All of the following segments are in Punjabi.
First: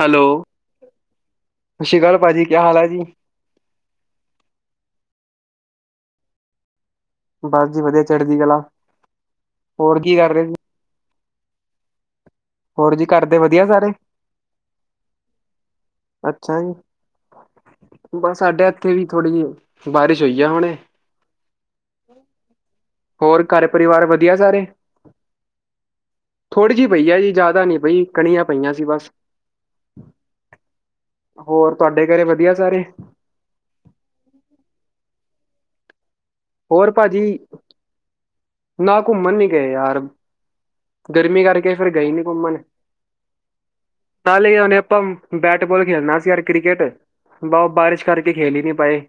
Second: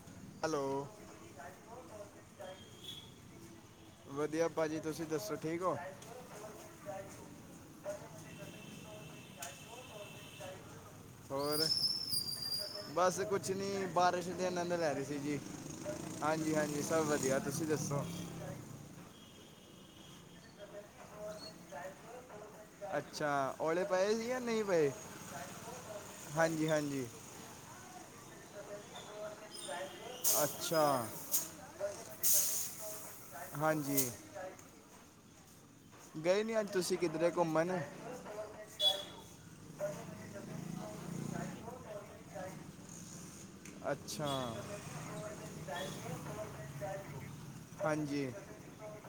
ਹੈਲੋ, ਸਤਿ ਸ਼੍ਰੀ ਅਕਾਲ ਭਾਜੀ ਕਿਆ ਹਾਲ ਹੈ ਜੀ। ਵਧੀਆ ਭਾਜੀ ਤੁਸੀਂ ਦੱਸੋ ਠੀਕ ਹੋ? ਬਸ ਜੀ ਵਧੀਆ ਚੜਦੀ ਕਲਾ ਹੋਰ ਕੀ ਕਰ ਰਹੇ ਸੀ। ਹੋਰ ਹੋਰ ਜੀ ਬਸ ਘਰ ਦੇ ਕੁਛ ਵਧੀਆ ਨੀ ਸਾਰੇ ਬਾਰਿਸ਼ ਤੇ ਆਨੰਦ ਲੈ ਰਹੇ ਸੀ ਜੀ, ਹਾਂਜੀ, ਅੱਛਾ ਜੀ ਹਾਂਜੀ ਸਭ ਵਧੀਆ ਤੁਸੀਂ ਦੱਸੋ? ਸਾਡੇ ਉੱਥੇ ਵੀ ਥੋੜ੍ਹ ਜਿਹੀ ਬਾਰਿਸ਼ ਹੋਈ ਆ ਹੁਣੇ। ਅੱਛਾ ਹੋਰ ਘਰ ਔਲੇ ਪਰਿਵਾਰ ਪਏ ਸੀ ਵਧੀਆ ਜਾਂ ਨਹੀਂ ਸਾਰੇ ਪਏ ਹਾਂਜੀ ਥੋੜ੍ਹੀ ਜਿਹੀ ਹਾਂਜੀ ਪਈਆ ਜੀ ਜ਼ਿਆਦਾ ਨੀ ਪਈ ਕਣੀਆਂ ਪਈਆਂ ਸੀ ਬਸ। ਅੱਛਾ ਹੋਰ ਤੁਹਾਡੇ ਘਰੇ ਵਧੀਆ ਸਾਰੇ। ਹਾਂਜੀ। ਗਏ ਨਹੀਂ ਅੱਜ ਹੋਰ ਤੁਸੀਂ ਭਾਜੀ ਕਿਧਰੇ ਘੁੰਮਣ? ਨਾ ਘੁੰਮਣ ਨੀ ਗਏ ਯਾਰ ਗਰਮੀ ਕਰਕੇ ਫਿਰ ਗਈ ਨੀ ਘੁੰਮਣ ਅੱਛਾ ਨਾਲ਼ੇ ਹੁਨੇ ਆਪਾਂ ਬੈਟਬਾਲ ਖੇਲਣਾ ਸੀ, ਯਾਰ ਕ੍ਰਿਕਟ ਬਓ ਬਾਰਿਸ਼ ਹਾਂਜੀ ਕਰਕੇ ਖੇਲ ਹੀ ਨਹੀਂ ਪਾਏ।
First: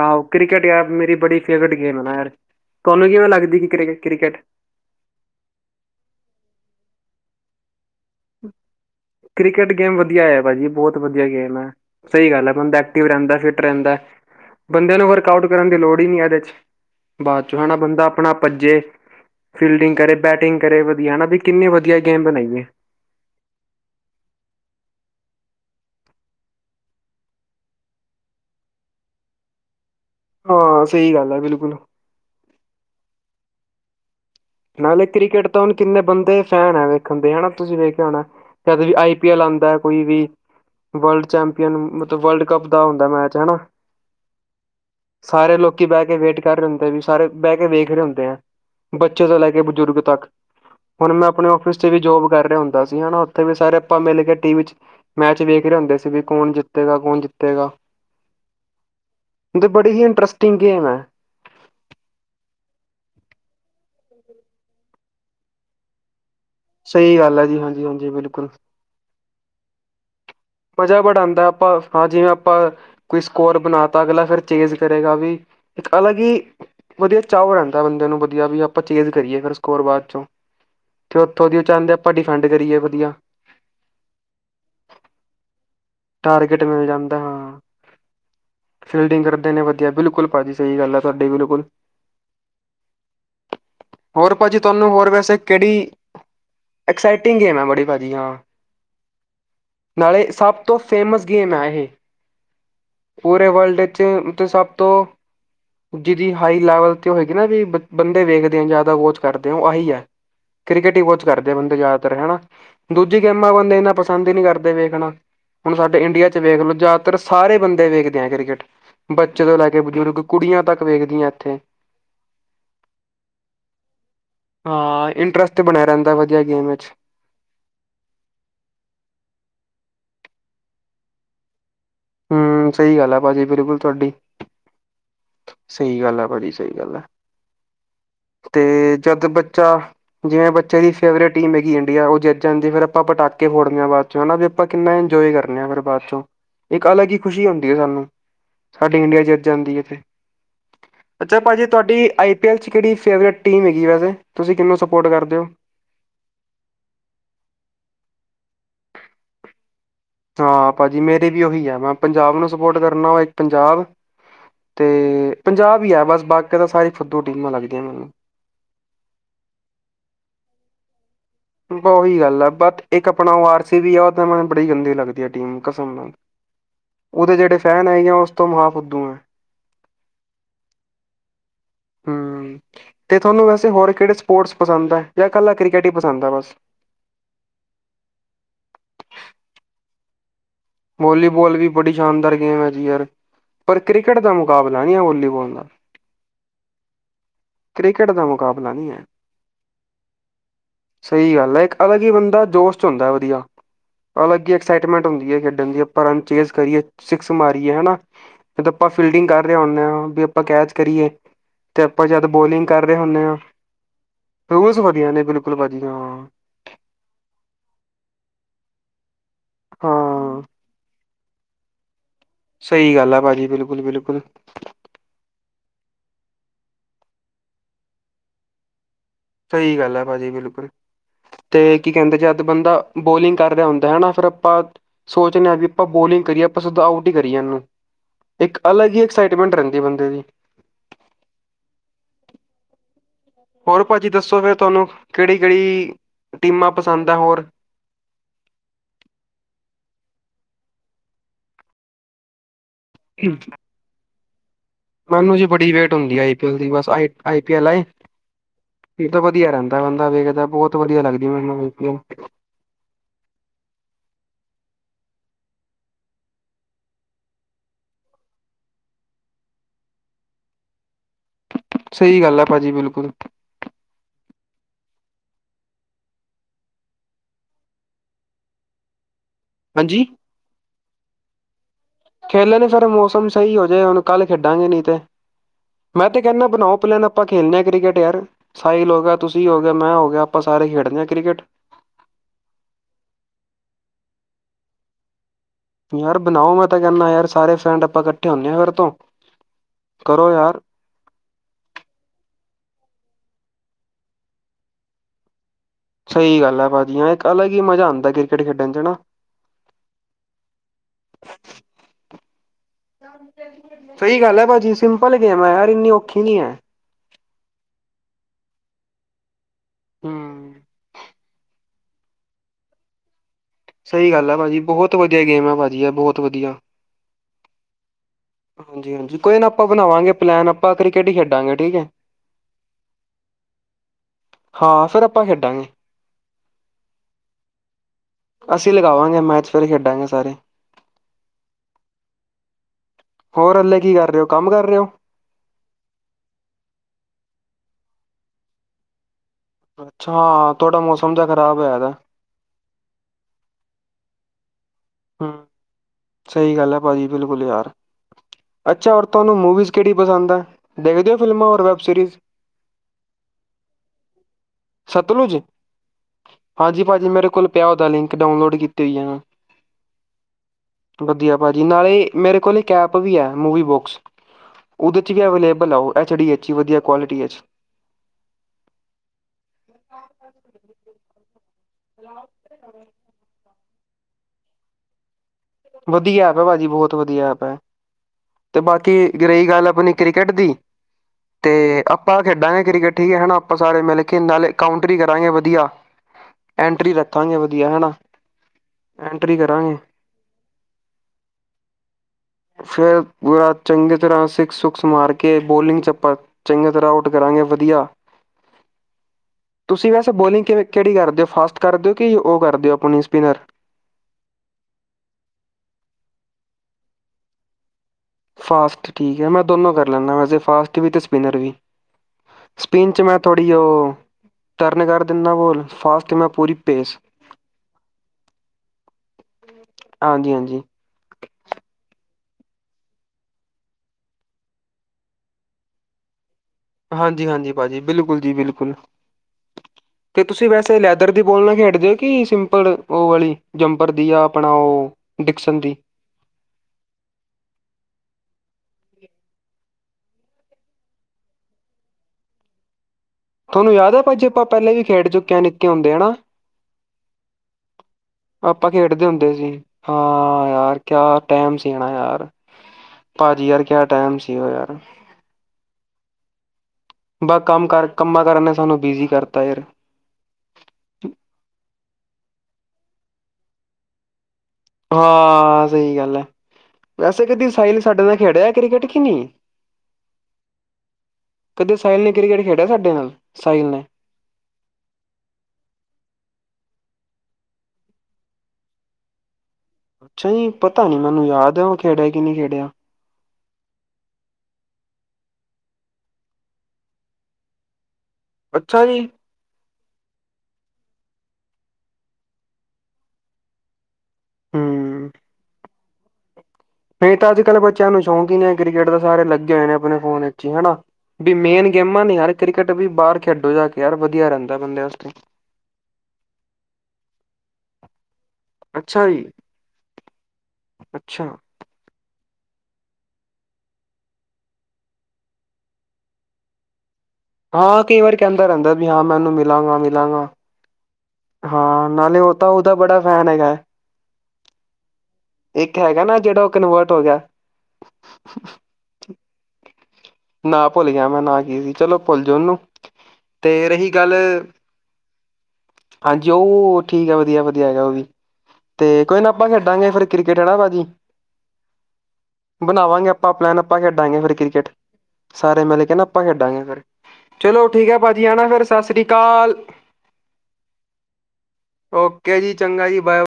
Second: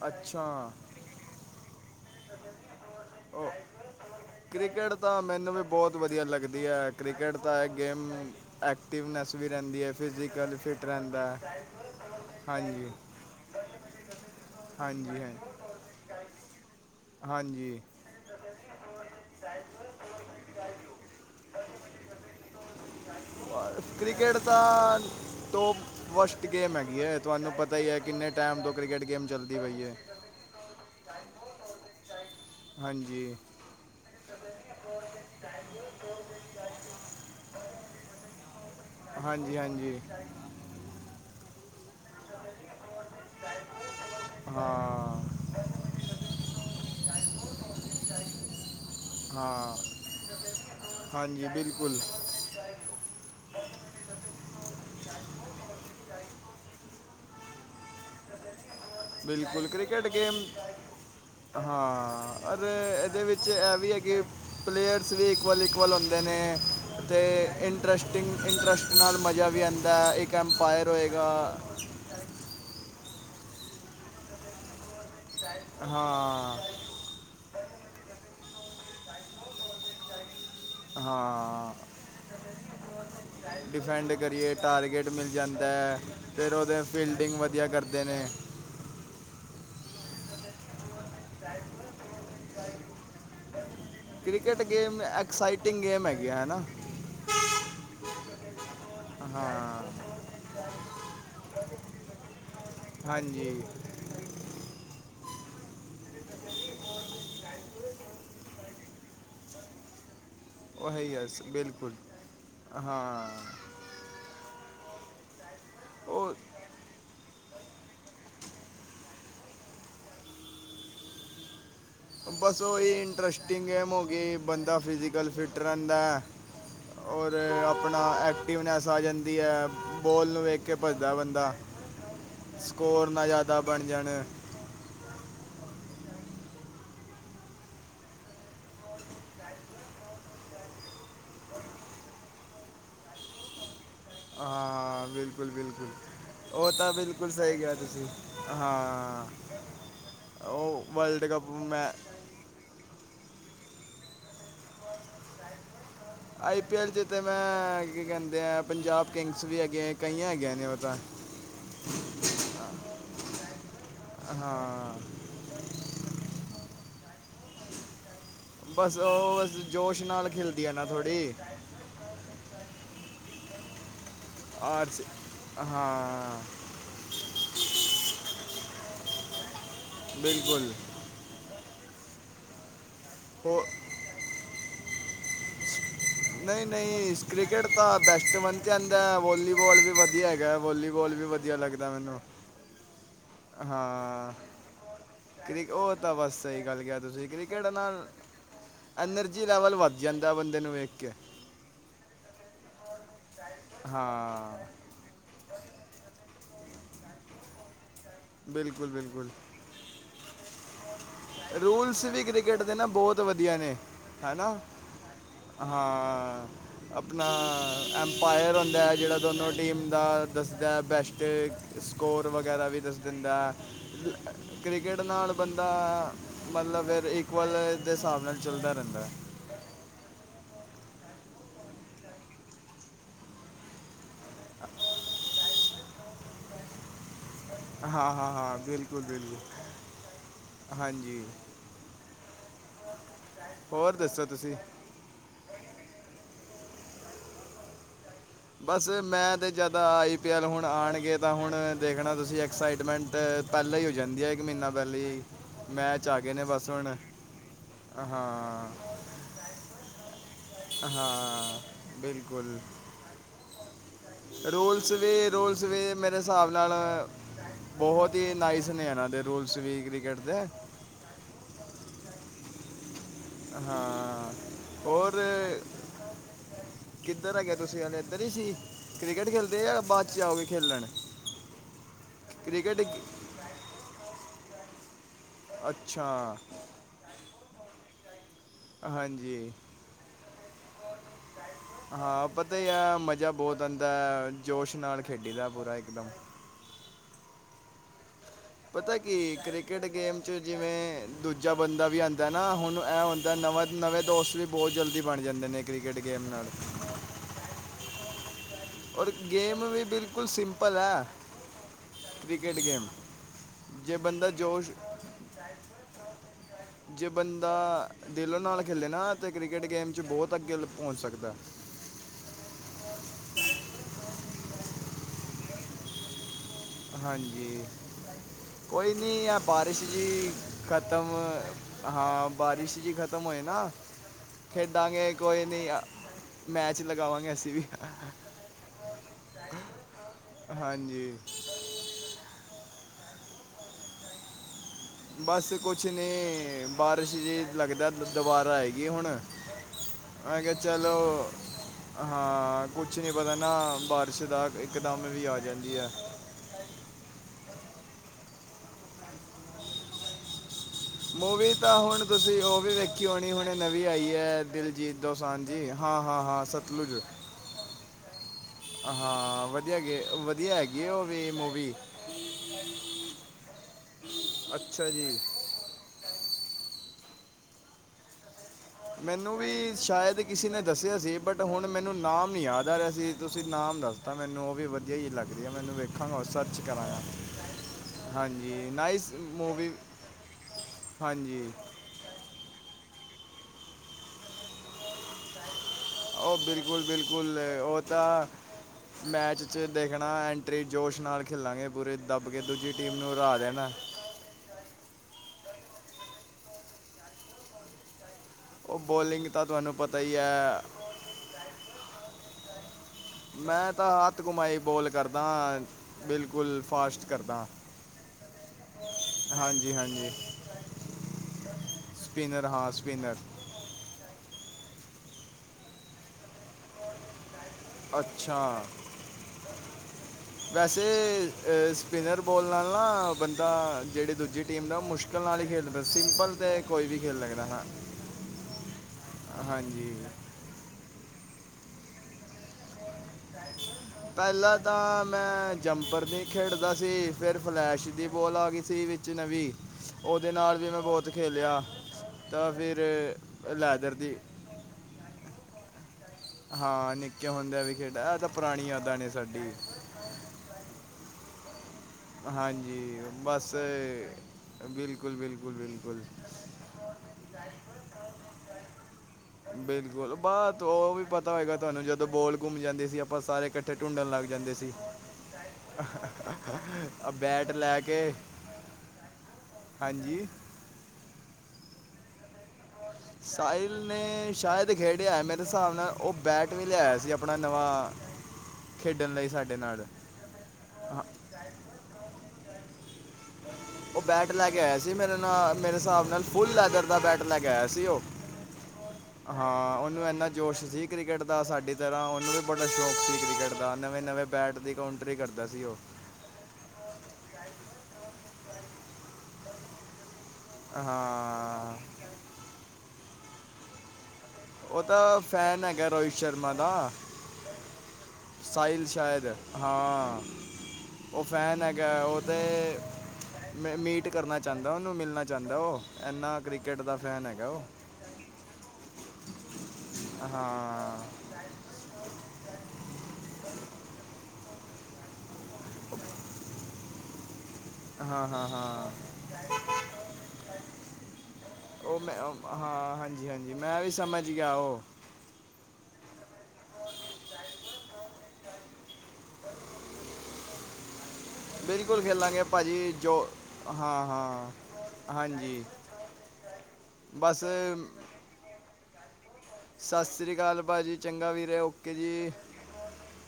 ਆਹੋ ਅੱਛਾ ਕ੍ਰਿਕਟ ਯਾਰ ਮੇਰੀ ਬੜੀ ਫੇਵਰੇਟ ਗੇਮ ਹੈ ਨਾ, ਯਾਰ ਤੁਹਾਨੂੰ ਕਿਵੇਂ ਉਹ ਲੱਗਦੀ ਕਿ ਕ੍ਰਿਕੇਟ ਕ੍ਰਿਕਟ ਤਾਂ ਮੈਨੂੰ ਵੀ ਬਹੁਤ ਵਧੀਆ ਲੱਗਦੀ ਹੈ, ਕ੍ਰਿਕਟ ਤਾਂ ਇਹ ਗੇਮ ਐਕਟਿਵਨੈਸ ਵੀ ਕ੍ਰਿਕਟ ਰਹਿੰਦੀ ਗੇਮ ਵਧੀਆ ਹੈ, ਫਿਜ਼ੀਕਲ ਭਾਜੀ ਫਿਟ ਬਹੁਤ ਰਹਿੰਦਾ ਵਧੀਆ ਗੇਮ ਹੈ ਸਹੀ ਗੱਲ ਹੈ ਬਦਾ ਹਾਂਜੀ ਐਕਟਿਵ ਰਹਿੰਦਾ ਫਿਟ ਰਹਿੰਦਾ ਬੰਦਿਆਂ ਨੂੰ ਹਾਂਜੀ ਵਰਕ ਹਾਂਜੀ ਆਊਟ ਕਰਨ ਦੀ ਲੋੜ ਹੀ ਨੀ ਇਹਦੇ ਚ ਬਾਅਦ ਚ ਹੈ ਨਾ ਹਾਂਜੀ ਬੰਦਾ ਆਪਣਾ ਭੱਜੇ ਫੀਲਡਿੰਗ ਕਰੇ ਬੈਟਿੰਗ ਕਰੇ ਵਧੀਆ ਨਾ ਵੀ ਕਿੰਨੇ ਵਧੀਆ ਗੇਮ ਬਣਾਈਏ। ਕ੍ਰਿਕਕੇਟ ਤਾਂ ਤੋਂ ਵਸਟ ਗੇਮ ਹੈਗੀ ਹੈ ਤੁਹਾਨੂੰ ਪਤਾ ਹੀ ਹੈ ਕਿੰਨੇ ਟਾਈਮ ਤੋਂ ਕ੍ਰਿਕਟ ਗੇਮ ਚੱਲਦੀ ਪਈ ਹੈ। ਹਾਂ ਸਹੀ ਗੱਲ ਆ ਬਿਲਕੁਲ ਹਾਂਜੀ। ਨਾਲੇ ਕ੍ਰਿਕਟ ਤਾਂ ਹੁਣ ਕਿੰਨੇ ਬੰਦੇ ਫੈਨ ਹੈ ਵੇਖਣ ਦੇ ਹੈਨਾ ਤੁਸੀਂ ਵੇਖਿਆ ਹੋਣਾ। ਕਦ ਵੀ ਆਈ ਪੀ ਐਲ ਹਾਂਜੀ ਆਉਂਦਾ ਹਾਂਜੀ ਕੋਈ ਵੀ ਵਰਲਡ ਚੈਂਪੀਅਨ ਮਤਲਬ ਵਰਲਡ ਕੱਪ ਦਾ ਹੁੰਦਾ ਮੈਚ ਹੈਨਾ। ਹਾਂ ਸਾਰੇ ਲੋਕੀ ਬਹਿ ਕੇ ਵੇਟ ਕਰ ਰਹੇ ਹੁੰਦੇ ਆ ਵੀ ਸਾਰੇ ਬਹਿ ਕੇ ਵੇਖ ਰਹੇ ਹੁੰਦੇ ਆ। ਬਚੇ ਤੋ ਲੈ ਕੇ ਹਾਂ ਬਜ਼ੁਰਗ ਤੱਕ ਹੁਣ ਮੈਂ ਹਾਂਜੀ ਆਪਣੇ ਆਫਿਸ ਬਿਲਕੁਲ ਵਿੱਚ ਜੋਬ ਕਰ ਰਿਹਾ ਹੁੰਦਾ ਸੀ, ਹਨਾ ਉੱਥੇ ਵੀ ਸਾਰੇ ਆਪਾਂ ਮਿਲ ਕੇ ਟੀ ਵੀ ਵਿੱਚ ਮੈਚ ਵੇਖ ਰਹੇ ਹੁੰਦੇ ਸੀ, ਵੀ ਕੌਣ ਜਿੱਤੇਗਾ ਕੌਣ ਜਿੱਤੇਗਾ। ਬਿਲਕੁਲ ਤੇ ਬੜੀ ਹੀ ਕ੍ਰਿਕਟ ਗੇਮ ਇੰਟਰਸਟਿੰਗ ਹੈ ਹਾਂ ਇਹਦੇ ਵਿੱਚ ਇਹ ਵੀ ਹੈ ਗੇਮ ਪਲੇਅਰਸ ਵੀ ਇਕੁਲ ਇਕੁਅਲ ਹੁੰਦੇ ਨੇ ਸਹੀ ਅਤੇ ਗੱਲ ਹੈ ਜੀ ਹਾਂਜੀ ਹਾਂਜੀ ਇੰਟਰਸਟਿੰਗ ਬਿਲਕੁਲ ਇੰਟਰਸਟ ਨਾਲ ਮਜ਼ਾ ਵੀ ਆਉਂਦਾ ਇੱਕ ਐੰਪਾਇਰ ਮਜ਼ਾ ਬੜਾ ਹੋਏਗਾ। ਆਉਂਦਾ ਆਪਾਂ ਹਾਂ ਜਿਵੇਂ ਆਪਾਂ ਕੋਈ ਸਕੋਰ ਬਣਾ ਤਾ ਅਗਲਾ ਫਿਰ ਚੇਂਜ ਕਰੇਗਾ ਵੀ ਇੱਕ ਅਲੱਗ ਹੀ ਹਾਂ ਵਧੀਆ ਚਾਹਓ ਰਹਿੰਦਾ ਬੰਦੇ ਨੂੰ ਵਧੀਆ ਵੀ ਆਪਾਂ ਚੇਜ ਕਰੀਏ ਫਿਰ ਸਕੋਰ ਬਾਅਦ ਚੋਂ ਤੇ ਉੱਥੋਂ ਦੀ ਉਹ ਹਾਂ ਚਾਹੁੰਦੇ ਆਪਾ ਡਿਫੇਨਡ ਕਰੀਏ ਵਧੀਆ। ਡਿਫੈਂਡ ਕਰੀਏ ਟਾਰਗੇਟ ਮਿਲ ਜਾਂਦਾ ਐ। ਫੇਰ ਟਾਰਗੇਟ ਓਦੇ ਮਿਲ ਜਾਂਦਾ ਫੀਲਡਿੰਗ ਹਾਂ ਵਦੀਆ ਕਰਦੇ ਨੇ ਫੀਲਡਿੰਗ ਕਰਦੇ ਨੇ ਵਦੀਆ ਬਿਲਕੁਲ ਪਾਜੀ ਸਈ ਗਾੱਲ ਐ, ਤੁਆਡੀ ਬਿਲਕੁਲ ਹੋਰ ਪਾਜੀ ਕ੍ਰਿਕਟ ਤੋਨੂੰ ਗੇਮ ਹੋਰ ਵੈਸੇ ਐਕਸਾਈਟਿੰਗ ਕੇੜੀ ਗੇਮ ਹੈਗੀ ਹੈ ਨਾ ਐਕਸਾਈਟਿੰਗ ਗੇਮ ਹੈ, ਬੜੀ ਭਾਜੀ ਹਾਂ। ਹਾਂ। ਅਰੇ ਸਭ ਤੋ ਫੇਮਸ ਗੇਮ ਐ ਏਹ ਪੂਰੇ ਹਾਂਜੀ ਵੱਲਡ ਤੇ ਸਭ ਤੋਂ ਜਿਦੀ ਹਾਈ ਲੈਵਲ ਤੇ ਹੋਏਗੀ ਨਾ ਵੀ ਬ ਬੰਦੇ ਵੇਖਦੇ ਆ, ਜੈਦਾ ਵੋਚ ਕਰਦੇ ਆ ਓ ਆਹੀ ਆ। [inaudible] ਉਹ ਕ੍ਰਿਕੇਟ ਹੀ ਵੋਝ ਯਸ ਕਰਦੇ ਬੰਦੇ ਬਿਲਕੁਲ ਜੈਦਾਤਰ ਹੈਣਾ, ਦੂਜੀ ਹਾਂ ਗੇਮਾਂ ਬੰਦੇ ਏਨਾ ਪਸੰਦ ਈ ਨੀ ਕਰਦੇ ਵੇਖਣਾ। ਹੁਣ ਸਾਡੇ ਇੰਡੀਆ ਉਹ ਚ ਵੇਖ ਲੋ ਜੈਦਾਤਰ ਸਾਰੇ ਬੰਦੇ ਵੇਖਦੇ ਆ ਕ੍ਰਿਕੇਟ, ਬੱਚੇ ਤੋ ਲੈ ਕੇ ਬਜ਼ੁਰਗ ਕੁੜੀਆਂ ਤੱਕ ਵੇਖਦੀਆਂ ਏਥੇ ਬਾੱਸ ਓਈ ਇੰਟਰਸਟਿੰਗ ਗੇਮ ਹੋਗੀ, ਬੰਦਾ ਹਾਂ ਫਿਜ਼ਕਲ ਫਿਟ ਇੰਟਰਸਟ ਬਣਿਆ ਰਹਿੰਦਾ ਰੈਂਦਾ। ਵਧੀਆ ਗੇਮ ਵਿੱਚ ਓਰ ਆਪਣਾ ਐਕਟਿਵਨੈਸ ਆ ਜਾਂਦੀ ਐ, ਬੋਲ ਨੂੰ ਵੇਖ ਕੇ ਭੱਜਦਾ ਬੰਦਾ ਹੂੰ, ਸਹੀ ਸਕੋਰ ਗੱਲ ਆ ਨਾ ਭਾਜੀ ਯਾਦਾ ਬਣ ਜਾਣ ਸਈ ਗਾੱਲ ਐ, ਪਾਜੀ ਸਈ ਗਾੱਲ ਐ। ਤੇ ਜਦ ਬੱਚਾ, ਜਿਵੇਂ ਜੇੜੀ ਫੇਵਰੇਟ ਟੀਮ ਹੈਗੀ ਇੰਡੀਆ ਓ ਜੇੱਤ ਜਾਂਦੀ ਫੇਰ ਆਪਾਂ ਪਟਾਕੇ ਫੋੜਨੇ ਬਾਦ [unintelligible] ਆਪਾਂ ਕਿੰਨਾ ਹਾਂ ਇੰਜੋਏ ਬਿਲਕੁਲ ਕਰਨੇ ਆਂ ਫੇਰ ਬਿਲਕੁਲ ਬਾਦ ਚੋਂ ਉਹ ਇੱਕ ਤਾਂ ਅਲੱਗ ਈ ਬਿਲਕੁਲ ਖੁਸ਼ੀ ਸਹੀ ਹੁੰਦੀ ਐ ਕਿਹਾ ਤੁਸੀਂ ਸਾਨੂੰ, ਸਾਡੀ ਇੰਡੀਆ ਹਾਂ ਜੇੱਤ ਜਾਂਦੀ ਏ। ਉਹ ਵਰਲਡ ਅੱਛਾ, ਕੱਪ ਪਾਜੀ ਮੈਂ ਤੋਆਡੀ ਆਈ ਪੀ ਐੱਲ ਚ ਕੇੜੀ ਫੇਵਰੇਟ ਟੀਮ ਹੈਗੀ ਵੈਸੇ, ਤੁਸੀ ਕਿੰਨੁ ਸਪੋਟ ਕਰਦੇ ਓ। ਆਈ ਪੀ ਐਲ ਚ ਤੇ ਮੈਂ ਕੀ ਕੈਂਦੇ ਆ ਪੰਜਾਬ ਕਿੰਗਸ ਵੀ ਹੈਗੇ ਐ। ਹਾਂ, ਪਾਜੀ ਮੇਰੀ ਵੀ ਓਹੀ ਆ, ਮੈਂ ਪੰਜਾਬ ਨੂੰ ਸਪੋਟ ਕਰਨਾ ਏਕ ਪੰਜਾਬ ਤੇ ਹਾਂ ਪੰਜਾਬ ਈ ਐ ਬਾੱਸ ਬਾਕਿਆ ਤਾ ਸਾਰੇ ਫੁਦੂ ਟੀਮਾਂ ਲੱਗਦੀਆਂ ਮੈਨੂੰ ਬਸ ਓਹ ਜੋਸ਼ ਨਾਲ ਖਿਲਦੀ ਐ ਨਾ ਥੋੜੀ ਬਾ ਓਈ ਗਾੱਲ ਆ ਬਟ ਇੱਕ ਆਪਣਾ ਓ ਆਰਸੀ ਵੀ ਆ [unintelligible] ਬੜੀ ਆਰ ਗੰਦੀ ਸੀ। ਲੱਗਦੀ ਐ ਟੀਮ, ਕਸਮ ਨਾਲ ਹਾਂ ਓਦੇ ਜੇੜੇ ਫੈਨ ਹੈਗੇ ਆ, ਓਸ ਤੋ ਮਾਂਹਾ ਫੁਦੂ ਐਂ। ਬਿਲਕੁਲ ਹੂੰ, ਤੇ ਤੋਨੂੰ ਹੋ ਵੈਸੇ ਹੋਰ ਕੇੜੇ ਸਪੋਟਸ ਪਸੰਦ ਐ, ਯਾ ਕੱਲਾ ਕ੍ਰਿਕੇਟ ਈ ਪ ਨਈ, ਨਈ ਕ੍ਰਿਕੇਟ ਤਾ ਬੈਸਟ ਬਨ ਜਾਂਦਾ, ਵੋਲੀਬੋਲ ਵੀ ਵਦੀਆ ਹੈਗਾ। ਵੋਲੀ ਬੋਲ ਵੀ ਵਦੀਆ ਵੋਲੀਬੋਲ ਲੱਗਦਾ ਬੜੀ ਮੈਨੂੰ ਸ਼ਾਨਦਾਰ ਗੇਮ ਹੈ ਜੀ ਯਾਰ ਪਰ ਕ੍ਰਿਕਟ ਹਾਂ, ਦਾ ਮੁਕਾਬਲਾ ਨਹੀਂ ਹੈ ਵੋਲੀਬੋਲ ਦਾ ਕ੍ਰ ਓ ਤਾ ਬਾੱਸ ਸਈ ਗਾੱਲ ਕੇਆ ਤੁਸੀ ਕ੍ਰਿਕੇਟ ਨਾਲ ਕ੍ਰਿਕਟ ਦਾ ਮੁਕਾਬਲਾ ਨਹੀਂ ਹੈ ਐਨਰਜੀ ਲੈਵਲ ਵੱਦ ਜਾਂਦਾ ਬੰਦੇ ਨੂੰ ਵੇਖ ਕੇ ਸਹੀ ਗੱਲ ਹੈ ਇੱਕ ਅਲੱਗ ਹੀ ਬੰਦਾ ਜੋਸ਼ ਚ ਹੁੰਦਾ ਵਧੀਆ ਹਾਂ। [unintelligible] ਖੇਡਣ ਦੀ ਆਪਾਂ ਰਂਗ ਚੇਜ਼ ਕਰੀਏ ਸਿਕਸ ਮਾਰੀਏ ਹਨਾ। ਜਦ ਆਪਾਂ ਬਿਲਕੁਲ ਫੀਲਡਿੰਗ ਬਿਲਕੁਲ ਕਰ ਰੇ ਹੋਨੇ ਆਂ, ਵੀ ਆਪਾਂ ਕੈਚ ਕਰੀਏ। ਤੇ ਰੂਲਸ ਆਪਾਂ ਵੀ ਜਦ ਕ੍ਰਿਕੇਟ ਬੋਲਿੰਗ ਦੇ ਕਰ ਨਾ ਰਹੇ ਬੋਤ ਹੁੰਦੇ ਹਾਂ ਵਦੀਆ ਨੇ ਹੈਨਾ, ਰੂਲਸ ਵਧੀਆ ਨੇ ਬਿਲਕੁਲ ਭਾਜੀ ਹਾਂ। ਆਪਨਾ ਐੰਪਾਯਰ ਹੋਂਦਾ ਜੇੜਾ ਦੋਨੋਂ ਟੀਮ ਦਾ ਹਾਂ। ਦਸਦਾ ਬੈਸਟ ਸਕੋਰ ਵਗੈਰਾ ਵੀ ਸਹੀ ਦੱਸ ਗੱਲ ਆ ਭਾਜੀ ਬਿਲਕੁਲ-ਬਿਲਕੁਲ ਕ੍ਰਿਕੇਟ ਨਾਲ ਬੰਦਾ ਮਲਬ ਫੇਰ ਇਕਵਲ ਦੇ ਸਾਬ ਨਾਲ ਚੱਲਦਾ ਰੈਂਦਾ। ਸਈ ਗਾੱਲ ਐ ਪਾਜੀ ਬਿਲਕੁਲ, ਤੇ ਕੀ ਕੈਂਦੇ ਜਦ ਬੰਦਾ ਬੋਲਿੰਗ ਕਾੱਰ ਰੇਆ ਹੋਂਦਾ ਹਨਾ। ਪਰ ਆਪਾ ਸੋਚਨੇ ਆ ਵੀ ਆਪਾਂ ਬੋਲਿੰਗ ਕਰੀਏ ਆਪਾਂ ਸਿਦਾ ਆਊਟ ਹੀ ਕਰੀਏ ਏਨੂੰ ਹਾਂ ਹਾਂ ਏਕ ਹਾਂ ਅਲੱਗ ਈ ਬਿਲਕੁਲ ਐਕਸਾਈਟਮੈਂਟ ਬਿਲਕੁਲ ਰੈਂਦੀ ਬੰਦੇ ਦੀ ਹਾਂਜੀ। ਹੋਰ ਪਾਜੀ ਦੱਸੋ ਫੇਰ ਤੋਨੂੰ ਕੇੜੀ, ਕੇੜੀ ਟੀਮਾਂ ਪਸੰਦ ਆ ਹੋਰ ਬਸ, ਮੈਂ ਤੇ ਜੱਦ ਆਈ ਪੀ ਐੱਲ ਹੁਣ ਆਣਗੇ ਤਾਂ, ਹੁਣ ਦੇਖਣਾ ਤੁਸੀਂ ਐਕਸਾਈਟ ਟਮਿੰਟ ਪਹਿਲਾਂ ਹੀ ਹੋ ਜਾਂਦੀ ਹੈ, ਇੱਕ ਮਹੀਨਾ ਲੀ ਮੈਨੂੰ ਜੀ ਬੜੀ ਵੇਟ ਮੈਚ ਹੁੰਦੀ ਆ ਗਏ ਆਈ ਨੇ, ਪੀ ਐਲ ਬਸ ਦੀ ਹੁਣ ਹਾਂ। ਫਿਰ ਤਾਂ ਵਧੀਆ ਰਹਿੰਦਾ ਬੰਦਾ ਵੇਖਦਾ, ਬਹੁਤ ਵਧੀਆ ਲਗਦੀ ਹਾਂ ਮੈਨੂੰ ਵਖ ਬਿਲਕੁਲ ਰੂਲਸ ਵੇ, ਰੋਲਸ ਵੇ, ਮੇਰੇ ਹਿਸਾਬ ਨਾਲ ਬਹੁਤ ਹੀ ਨਾਈਸ ਨੇ ਇਹਨਾਂ ਦੇ ਰੂਲਸ, ਵੀ ਕ੍ਰਿਕਟ ਦੇ। ਸਹੀ ਗੱਲ ਆ ਭਾਜੀ, ਬਿਲਕੁਲ। ਹਾਂ, ਔਰ ਕਿੱਧਰ ਹੈਗੇ ਤੁਸੀਂ ਹੁਣ, ਇੱਧਰ ਹੀ ਸੀ ਕ੍ਰਿਕਟ ਖੇਲਦੇ? ਦੇ ਆ ਹਾਂਜੀ। ਬਾਅਦ'ਚ ਜਾਓਗੇ ਖੇਲਣ? ਖੇਲੇ ਨੇ ਕ੍ਰਿਕਟ ਫਿਰ ਮੌਸਮ ਸਹੀ ਹੋ ਜਾਏ ਹੁਣ ਕੱਲ ਖੇਡਾਂਗੇ ਨਹੀਂ ਤੇ, ਮੈਂ ਤੇ ਅੱਛਾ ਕਹਿੰਨਾ ਬਣਾਓ ਪਲੈਨ ਆਪਾਂ ਖੇਲਨੇ ਹਾਂ ਕ੍ਰਿਕਟ ਯਾਰ। ਸਾਈਲ ਹੋ ਗਿਆ, ਤੁਸੀਂ ਹਾਂਜੀ ਹੋਗੇ, ਮੈਂ ਹੋ ਗਿਆ, ਆਪਾਂ ਸਾਰੇ ਖੇਡਦੇ ਆਂ ਕ੍ਰਿਕਟ। ਹਾਂ ਪਤਾ ਈ ਆ, ਮਜ਼ਾ ਬਹੁਤ ਆਂਦਾ, ਜੋਸ਼ ਨਾਲ ਖੇਡੀ ਦਾ ਪੂਰਾ ਇੱਕਦਮ। ਬਣਾਉ, ਮੈਂ ਤਾਂ ਕਹਿੰਨਾ ਯਾਰ, ਸਾਰੇ ਫਰੈਂਡ ਆਪਾਂ ਕ ਪਤਾ ਕੀ, ਕ੍ਰਿਕਟ ਗੇਮ 'ਚ ਯਾਰ ਜਿਵੇਂ ਦੂਜਾ ਬੰਦਾ ਵੀ ਆਂਦਾ ਨਾ, ਉਹਨੂੰ ਐ ਹੁੰਦਾ ਨਵਾਂ, ਨਵੇਂ ਦੋਸਤ ਵੀ, ਬਹੁਤ ਜਲਦੀ ਬਣ ਜਾਂਦੇ ਨੇ। ਕ੍ਰਿਕਟ ਗੇਮ ਨਾਲ ਅਲਗ ਹੀ ਮਜ਼ਾ ਆਂਦਾ ਕਿ ਕ੍ਰਿਕਟ ਖੇਡਣ ਚ। ਨਾ ਔਰ ਗੇਮ ਵੀ ਬਿਲਕੁਲ ਸਿੰਪਲ ਐ। ਕ੍ਰਿਕਟ ਗੇਮ ਜੇ ਸਹੀ ਬੰਦਾ ਗੱਲ ਹੈ ਜੋਸ਼ [unintelligible] ਗੇਮ ਹੈ ਯਾਰ ਇੰਨੀ ਔਖੀ ਨੀ ਐ। ਜੇ ਬੰਦਾ ਦਿਲ ਨਾਲ ਖੇਲੇ ਨਾ ਤਾਂ ਕ੍ਰਿਕਟ ਗੇਮ ਚ ਬਹੁਤ ਹੂੰ ਅੱਗੇ ਪਹੁੰਚ ਸਕਦਾ। ਸਹੀ ਗੱਲ ਆ ਪਾਜੀ ਬਹੁਤ ਵਧੀਆ ਗੇਮ ਆ ਪਾਜੀ, ਆ ਬਹੁਤ ਵਧੀਆ। ਹਾਂਜੀ। ਕੋਈ ਹਾਂਜੀ ਹਾਂਜੀ ਨੀ ਐ ਕੋਈ ਨਾ ਆਪਾਂ ਬਾਰਿਸ਼ ਬਣਾਵਾਂਗੇ ਜੀ ਪਲੈਨ ਆਪਾਂ ਕ੍ਰਿਕਟ ਹੀ ਖਤਮ, ਖੇਡਾਂਗੇ ਠੀਕ ਹੈ ਹਾਂ ਬਾਰਿਸ਼ ਜੀ ਖਤਮ ਤਮ ਹੋਏ ਨਾ ਹਾਂ ਫਿਰ ਖੇਡਾਂਗੇ ਆਪਾਂ ਕੋਈ ਖੇਡਾਂਗੇ ਨੀ, ਅ ਮੈਚ ਲਗਾਵਾਂਗੇ ਅਸੀਂ ਵੀ। ਅਸੀਂ ਲਗਾਵਾਂਗੇ ਮੈਚ ਫੇਰ ਖੇਡਾਂਗੇ ਸਾਰੇ। ਹਾਂਜੀ। ਹੋਰ ਹੱਲੇ ਕੀ ਕਰ ਰਹੇ ਹੋ? ਕੰਮ ਕਰ ਰਹੇ ਹੋ? ਬਸ ਕੁਛ ਨੀ‌‌, ਬਾਰਿਸ਼ ਜਿਹ ਲੱਗਦਾ ਦੁਬਾਰਾ ਆਏਗੀ ਹੁਣ। ਅੱਛਾ, ਕਿਹਾ ਹਾਂ ਥੋੜਡਾ ਚਲੋ ਮੌਸਮ ਤਾਂ ਖਰਾਬ ਹੋਇਆ ਦਾ। ਹਾਂ ਕੁਛ ਨਹੀਂ ਪਤਾ ਨਾ ਬਾਰਿਸ਼ ਦਾ ਇਕਦਮ ਵੀ ਆ ਜਾਂਦੀ ਐ। ਸਈ ਗੱਲ ਐ ਪਾਜੀ ਬਿਲਕੁਲ ਯਾਰ। ਅੱਛਾ, ਔਰ ਤੁਹਾਨੂੰ ਮੂਵੀਜ਼ ਕਿਹੜੀ ਪਸੰਦ ਐ? ਦੇਖਦੇ ਹੋ ਫਿਲਮਾਂ ਔਰ ਵੈੱਬ ਸੀਰੀਜ਼। ਤੇ ਉਹ ਵੀ ਵੇਖ ਵੇਖੀ ਹੋਣੀ ਹੁਣੇ ਨਵੀਂ ਆਈ ਏ, ਦਿਲਜੀਤ ਸਤਲੁਜ ਦੋਸਾਂਝ ਦੀ ਹਾਂ-ਹਾਂ-ਹਾਂ ਹਾਂਜੀ ਸਤਲੁਜ। ਭਾਜੀ ਮੇਰੇ ਕੋਲ ਪਿਆ ਉਹਦਾ ਲਿੰਕ ਡਾਊਨਲੋਡ ਕੀ ਕੀਤੀ ਹੋਈ ਐ। ਵਧੀ ਵਧੀਆ ਹੈ। ਉਹ ਵੀ ਵਧੀਆ ਭਾਜੀ ਮੂਵੀ ਨਾਲੇ ਮੇਰੇ ਕੋਲ ਇੱਕ ਐਪ ਵੀ ਐ ਮੂਵੀਬੋਕਸ ਅੱਛਾ ਉਹਦੇ ਜੀ ਚ ਵੀ ਅਵੇਲੇਬਲ ਏ ਉਹ ਐੱਚ ਡੀ ਐੱਚੀ ਵਧੀਆ ਕੁਆਲਿਟੀ ਹੇ ਜੀ। ਮੈਨੂੰ ਵੀ ਸ਼ਾਇਦ ਕਿਸੇ ਨੇ ਦਸੇਆ ਸੀ। ਬਟ ਹੁਣ ਮੈਨੂੰ ਨਾਮ ਨੀ ਯਾਦ ਆ ਰਿਹਾ ਸੀ, ਤੁਸੀਂ ਨਾਮ ਦੱਸਤਾ ਮੈਨੂੰ ਉਹ ਵੀ ਵਧੀਆ ਹੀ ਲੱਗ। ਰਹੀ ਹੈ ਮੈਨੂੰ ਵੇਖਾਂਗਾ ਵਧੀਆ ਐਪ ਐ, ਸਰਚ ਪਾਜੀ ਬਹੁਤ ਕਰਾਂਗਾ ਵਧੀਆ ਐਪ ਐ। ਹਾਂਜੀ ਤੇ ਨਾਈਸ ਬਾਕੀ ਰਹੀ ਗੱਲ ਮੂਵੀ ਆਪਣੀ ਕ੍ਰਿਕਟ ਦੀ ਹਾਂਜੀ ਤੇ ਆਪਾਂ ਖੇਡਾਂਗੇ ਕ੍ਰਿਕਟ ਠੀਕ ਹੈਨਾ, ਆਪਾਂ ਸਾਰੇ ਮਿਲ ਕੇ ਨਾਲੇ ਕਾਊਂਟਰੀ ਕਰਾਂਗੇ ਵਧੀਆ। ਉਹ ਐਂਟਰੀ ਰੱਖਾਂਗੇ ਬਿਲਕੁਲ-ਬਿਲਕੁਲ ਵਧੀਆ ਉਹ ਹਨਾ ਤਾਂ ਐਂਟਰੀ ਮੈਚ ਚ ਦੇਖ ਕਰਾਂਗੇ ਦੇਖਨਾ ਐਂਟਰੀ ਜੋਸ਼ ਨਾਲ ਖੇਲਾਂਗੇ ਪੂਰੇ ਦੱਬ ਕੇ ਦੂਜੀ ਟੀਮ ਫਿਰ ਨੂੰ ਹਰਾ ਪੂਰਾ ਦੇਨਾ। ਚੰਗੀ ਤਰ੍ਹਾਂ ਸਿੱਕਸ ਸੁਕਸ ਮਾਰ ਕੇ ਬੋਲਿੰਗ ਚ ਆਪਾਂ ਚੰਗੀ ਤਰ੍ਹਾਂ ਆਊਟ ਕਰਾਂਗੇ ਵਧੀਆ। ਉਹ ਬੋਲਿੰਗ ਤਾਂ ਤੁਹਾਨੂੰ ਤੁਸੀਂ ਪਤਾ ਵੈਸੇ ਹੀ ਬੋਲਿੰਗ ਹੈ ਕਿਹੜੀ ਕਰਦੇ ਓ ਫਾਸਟ ਕਰਦੇ ਓ ਕਿ ਉਹ ਕਰਦੇ ਹੋ ਆਪਣੀ ਸਪਿਨ? ਮੈਂ ਤਾਂ ਹੱਥ ਕੁਮਾਈ ਬੋਲ ਕਰਦਾ ਆਂ ਬਿਲਕੁਲ ਫਾਸਟ ਕਰਦਾ ਹਾਂ। ਫਾਸਟ ਠੀਕ ਐ, ਮੈਂ ਦੋਨੋਂ ਕਰ ਹਾਂਜੀ ਲੈਂਨਾ ਵੈਸੇ ਫਾਸਟ ਵੀ ਅਤੇ ਸਪਿਨਰ ਵੀ। ਸਪਿਨਰ ਹਾਂ ਸਪਿ ਸਪਿਨ ਮੈਂ ਥੋੜ੍ਹੀ ਉਹ ਟਰਨ ਕਰ ਦਿੰਦਾ ਆ ਬੋਲ, ਫ਼ਾਸਟ ਮੈਂ ਪੂਰੀ ਅੱਛਾ ਹਾਂਜੀ-ਹਾਂਜੀ। ਵੈਸੇ ਸਪਿਨਰ ਬੋਲ ਨਾਲ ਨਾ ਬੰਦਾ ਜਿਹੜੀ ਦੂਜੀ ਟੀਮ ਦਾ ਉਹ ਮੁਸ਼ਕਿਲ ਨਾਲ ਹੀ ਖੇਡਦਾ ਸਿੰਪਲ ਤੇ ਕੋਈ ਵੀ ਖੇਲ ਹਾਂਜੀ ਲੱਗਦਾ ਹਾਂਜੀ ਹਾਂ, ਭਾਅ ਜੀ ਬਿਲਕੁਲ ਜੀ ਬਿਲਕੁਲ ਹਾਂਜੀ। ਤੇ ਤੁਸੀਂ ਵੈਸੇ ਲੈਦਰ ਦੀ ਬੋਲ ਨਾਲ ਖੇਡਦੇ ਓ ਕਿ ਸਿੰ ਪਰ ਉਹ ਵਾਲੀ ਜੰਪਰ ਦੀ ਆ, ਆਪਣਾ ਪਹਿਲਾਂ ਤਾਂ ਉਹ ਮੈਂ ਡਿਕਸਨ ਦੀ ਜੰਪਰ ਨਹੀਂ ਖੇਡਦਾ ਸੀ ਫਿਰ ਫਲੈਸ਼ ਦੀ ਬੋਲ ਆ ਗਈ ਸੀ ਵਿੱਚ ਨਵੀਂ ਉਹਦੇ ਨਾਲ ਵੀ ਮੈਂ ਬਹੁਤ ਖੇਲਿਆ ਤਾਂ ਫਿਰ ਤੁਹਾਨੂੰ ਯਾਦ ਲੈਦਰ ਐ ਦੀ ਪਾਜੀ ਆਪਾਂ ਪਹਿਲਾ ਵੀ ਖੇਡ ਚੁੱਕੇ ਹਾਂ ਨਿੱਕੇ ਹੁੰਦੇ ਹੈਨਾ। ਹਾਂ ਨਿੱਕੇ ਹੁੰਦਿਆਂ ਵੀ ਖੇਡਿਆ ਏਹ ਤਾਂ ਪੁਰਾਣੀ ਆਪਾਂ ਯਾਦਾਂ ਖੇਡਦੇ ਨੇ ਹੁੰਦੇ ਸਾਡੀ ਸੀ ਹਾਂ ਯਾਰ। ਕਿਆ ਟਾਈਮ ਸੀਨਾ ਯਾਰ ਹਾਂਜੀ ਪਾਜੀ ਯਾਰ ਕਿਆ ਟਾਈਮ ਸੀ ਉਹ ਯਾਰ। ਬਿਲਕੁਲ-ਬਿਲਕੁਲ-ਬਿਲਕੁਲ। ਬਸ ਕੰਮ ਕਰ ਕੰਮਾਂ ਕਾਰਾ ਨੇ ਸਾਨੂੰ ਬਿਜੀ ਕਰਤਾ ਯਾਰ ਬਿਲ ਬੋਲ ਬਸ ਉਹ ਵੀ ਪਤਾ ਹੋਏਗਾ ਤੁਹਾਨੂੰ ਜਦੋਂ ਬੋਲ ਗੁਮ ਜਾਂਦੀ ਸੀ, ਆਪਾਂ ਸਾਰੇ ਇਕੱਠੇ ਢੂੰਡਣ ਲੱਗ ਜਾਂਦੇ ਸੀ ਹਾਂ ਸਹੀ ਗੱਲ ਹੈ, ਆ ਵੈਸੇ ਕਦੀ ਬੈਟ ਲੈ ਸਾਹਿਲ ਸਾਡੇ ਕੇ ਨਾਲ ਖੇਡਿਆ ਕ੍ਰਿਕਟ ਕਿ ਨਹੀਂ ਹਾਂਜੀ। ਕਦੇ ਸਾਹਿਲ ਨੇ ਕ੍ਰਿਕਟ ਖੇ ਸਾਹਿਲ ਨੇ ਸ਼ਾਇਦ ਤੇ ਖੇਡਿਆ ਮੇਰੇ ਹਿਸਾਬ ਨਾਲ ਉਹ ਬੈਟ ਵੀ ਲਿਆਇਆ ਸੀ ਆਪਣਾ ਨਵਾਂ। ਖੇਡਣ ਲਈ ਸਾਡੇ ਨਾਲ। ਅੱਛਾ ਜੀ ਪਤਾ ਨੀ ਹਾਂ, ਮੈਨੂੰ ਯਾਦ ਹੈ ਉਹ ਖੇਡਿਆ ਕਿ ਨਹੀਂ ਖੇਡਿਆਂ। ਉਹ ਬੈਟ ਲੈ ਕੇ ਆਇਆ ਸੀ ਮੇਰੇ ਨਾਲ ਮੇਰੇ ਹਿਸਾਬ ਨਾਲ, ਫੁੱਲ ਲੈਦਰ ਦਾ ਬੈਟ ਲੈ ਕੇ ਆਇਆ ਸੀ ਉਹ ਅੱਛਾ ਜੀ। ਹਾਂ ਉਹਨੂੰ ਇੰਨਾ ਜੋਸ਼ ਸੀ ਕ੍ਰਿਕਟ ਦਾ ਸਾਡੀ ਤਰ੍ਹਾਂ, ਉਹਨੂੰ ਵੀ ਬੜਾ ਸ਼ੌਂਕ ਸੀ ਕ੍ਰਿਕਟ ਦਾ ਨਵੇਂ-ਨਵੇਂ ਪੈਡ ਦੀ ਹੂੰ ਕਾਊਂਟਰੀ ਕਰਦਾ ਸੀ ਉਹ ਨਈ ਤਾਂ ਅੱਜ-ਕੱਲ ਬੱਚਿਆਂ ਨੂੰ ਸ਼ੌਂਕ ਈ ਨਈ ਕ੍ਰਿਕਟ ਦਾ ਸਾਰੇ ਲੱਗੇ ਹੋਏ ਨੇ ਆਪਨੇ ਫੋਨ ਵਿਚ ਤੇ ਹੋਣਾ ਵੀ ਮੇਨ ਹਾਂ ਗੇਮਾਂ ਨੇ ਯਾਰ ਕ੍ਰਿਕਟ ਵੀ ਬਾਹਰ ਖੇਡੋ ਜਾ ਕੇ ਯਾਰ ਵਧੀਆ ਰਹਿੰਦਾ। ਬੰਦੇ ਉਹ ਵਾਸਤੇ। ਤਾਂ ਫੈਨ ਹੈਗਾ ਰੋਹਿਤ ਸ਼ਰਮਾ ਦਾ ਸਾਈਲ ਅੱਛਾ ਸ਼ੈਦ, ਜੀ ਹਾਂ ਓ ਅੱਛਾ ਫੈਨ ਹੈਗਾ ਓ ਤੇ ਮੈਂ ਮੀਟ ਕਰਨਾ ਚਾਹੁੰਦਾ ਓਹਨੂੰ ਮਿਲਣਾ ਚਾਹੁੰਦਾ ਉਹ ਇੰਨਾ ਕ੍ਰਿਕਟ ਦਾ ਫ਼ੈਨ ਹੈਗਾ ਓਹ। ਹਾਂ ਕਈ ਵਾਰ ਕੈਂਦਾ ਰੈਂਦਾ ਵੀ ਹਾਂ ਮੈ ਓਹਨੂੰ ਮਿਲਾਂਗਾ ਮਿ ਅਹਾਂ। ਹਾਂ ਨਾਲੇ ਓ ਤਾਂ ਓਦਾ ਬੜਾ ਫੈਨ ਹੈਗਾ ਐ। ਇੱਕ ਹੈਗਾ ਨਾ ਜੇੜਾ ਓ ਕਨਵਰਟ ਹੋ ਗਿਆ। ਹਾਂ-ਹਾਂ-ਹਾਂ। ਨਾ ਭੁੱਲ ਗਿਆ ਮੈਂ ਨਾ ਕੀ ਸੀ, ਚਲੋ ਭੁੱਲ ਜਾਓ ਉਹ- ਉਹਨੂੰ ਹਾਂ ਹਾਂਜੀ ਹਾਂਜੀ ਤੇ ਮੈਂ ਰਹੀ ਵੀ ਗੱਲ ਸਮਝ ਗਿਆ ਉਹ ਹਾਂਜੀ, ਉਹ ਠੀਕ ਆ, ਵਧੀਆ-ਵਧੀਆ ਹੈਗਾ ਉਹ ਵੀ। ਤੇ ਕੋਈ ਨਾ, ਆਪਾਂ ਖੇਡਾਂਗੇ ਫਿਰ ਕ੍ਰਿਕਟ ਹੈ ਨਾ ਭਾਜੀ। ਬਿਲਕੁਲ ਖੇਲਾਂਗੇ ਭਾਜੀ ਬਣਾਵਾਂਗੇ ਜੋ ਆਪਾਂ ਪਲੈਨ, ਆਪਾਂ ਹਾਂ ਖੇਡਾਂਗੇ ਫਿਰ ਹਾਂ ਕ੍ਰਿਕਟ। ਹਾਂਜੀ ਸਾਰੇ ਮਿਲ ਕੇ ਨਾ ਆਪਾਂ ਖੇਡਾਂਗੇ ਫਿਰ, ਬਸ ਚਲੋ ਠੀਕ ਹੈ ਭਾਜੀ ਹੈਣਾ ਫਿਰ ਸਤਿ ਸ੍ਰੀ ਅਕਾਲ। ਸਤਿ ਸ਼੍ਰੀ ਅਕਾਲ ਭਾਜੀ, ਚੰਗਾ ਵੀਰੇ ਓਕੇ ਜੀ। ਚੰਗਾ ਜੀ ਬਾਏ।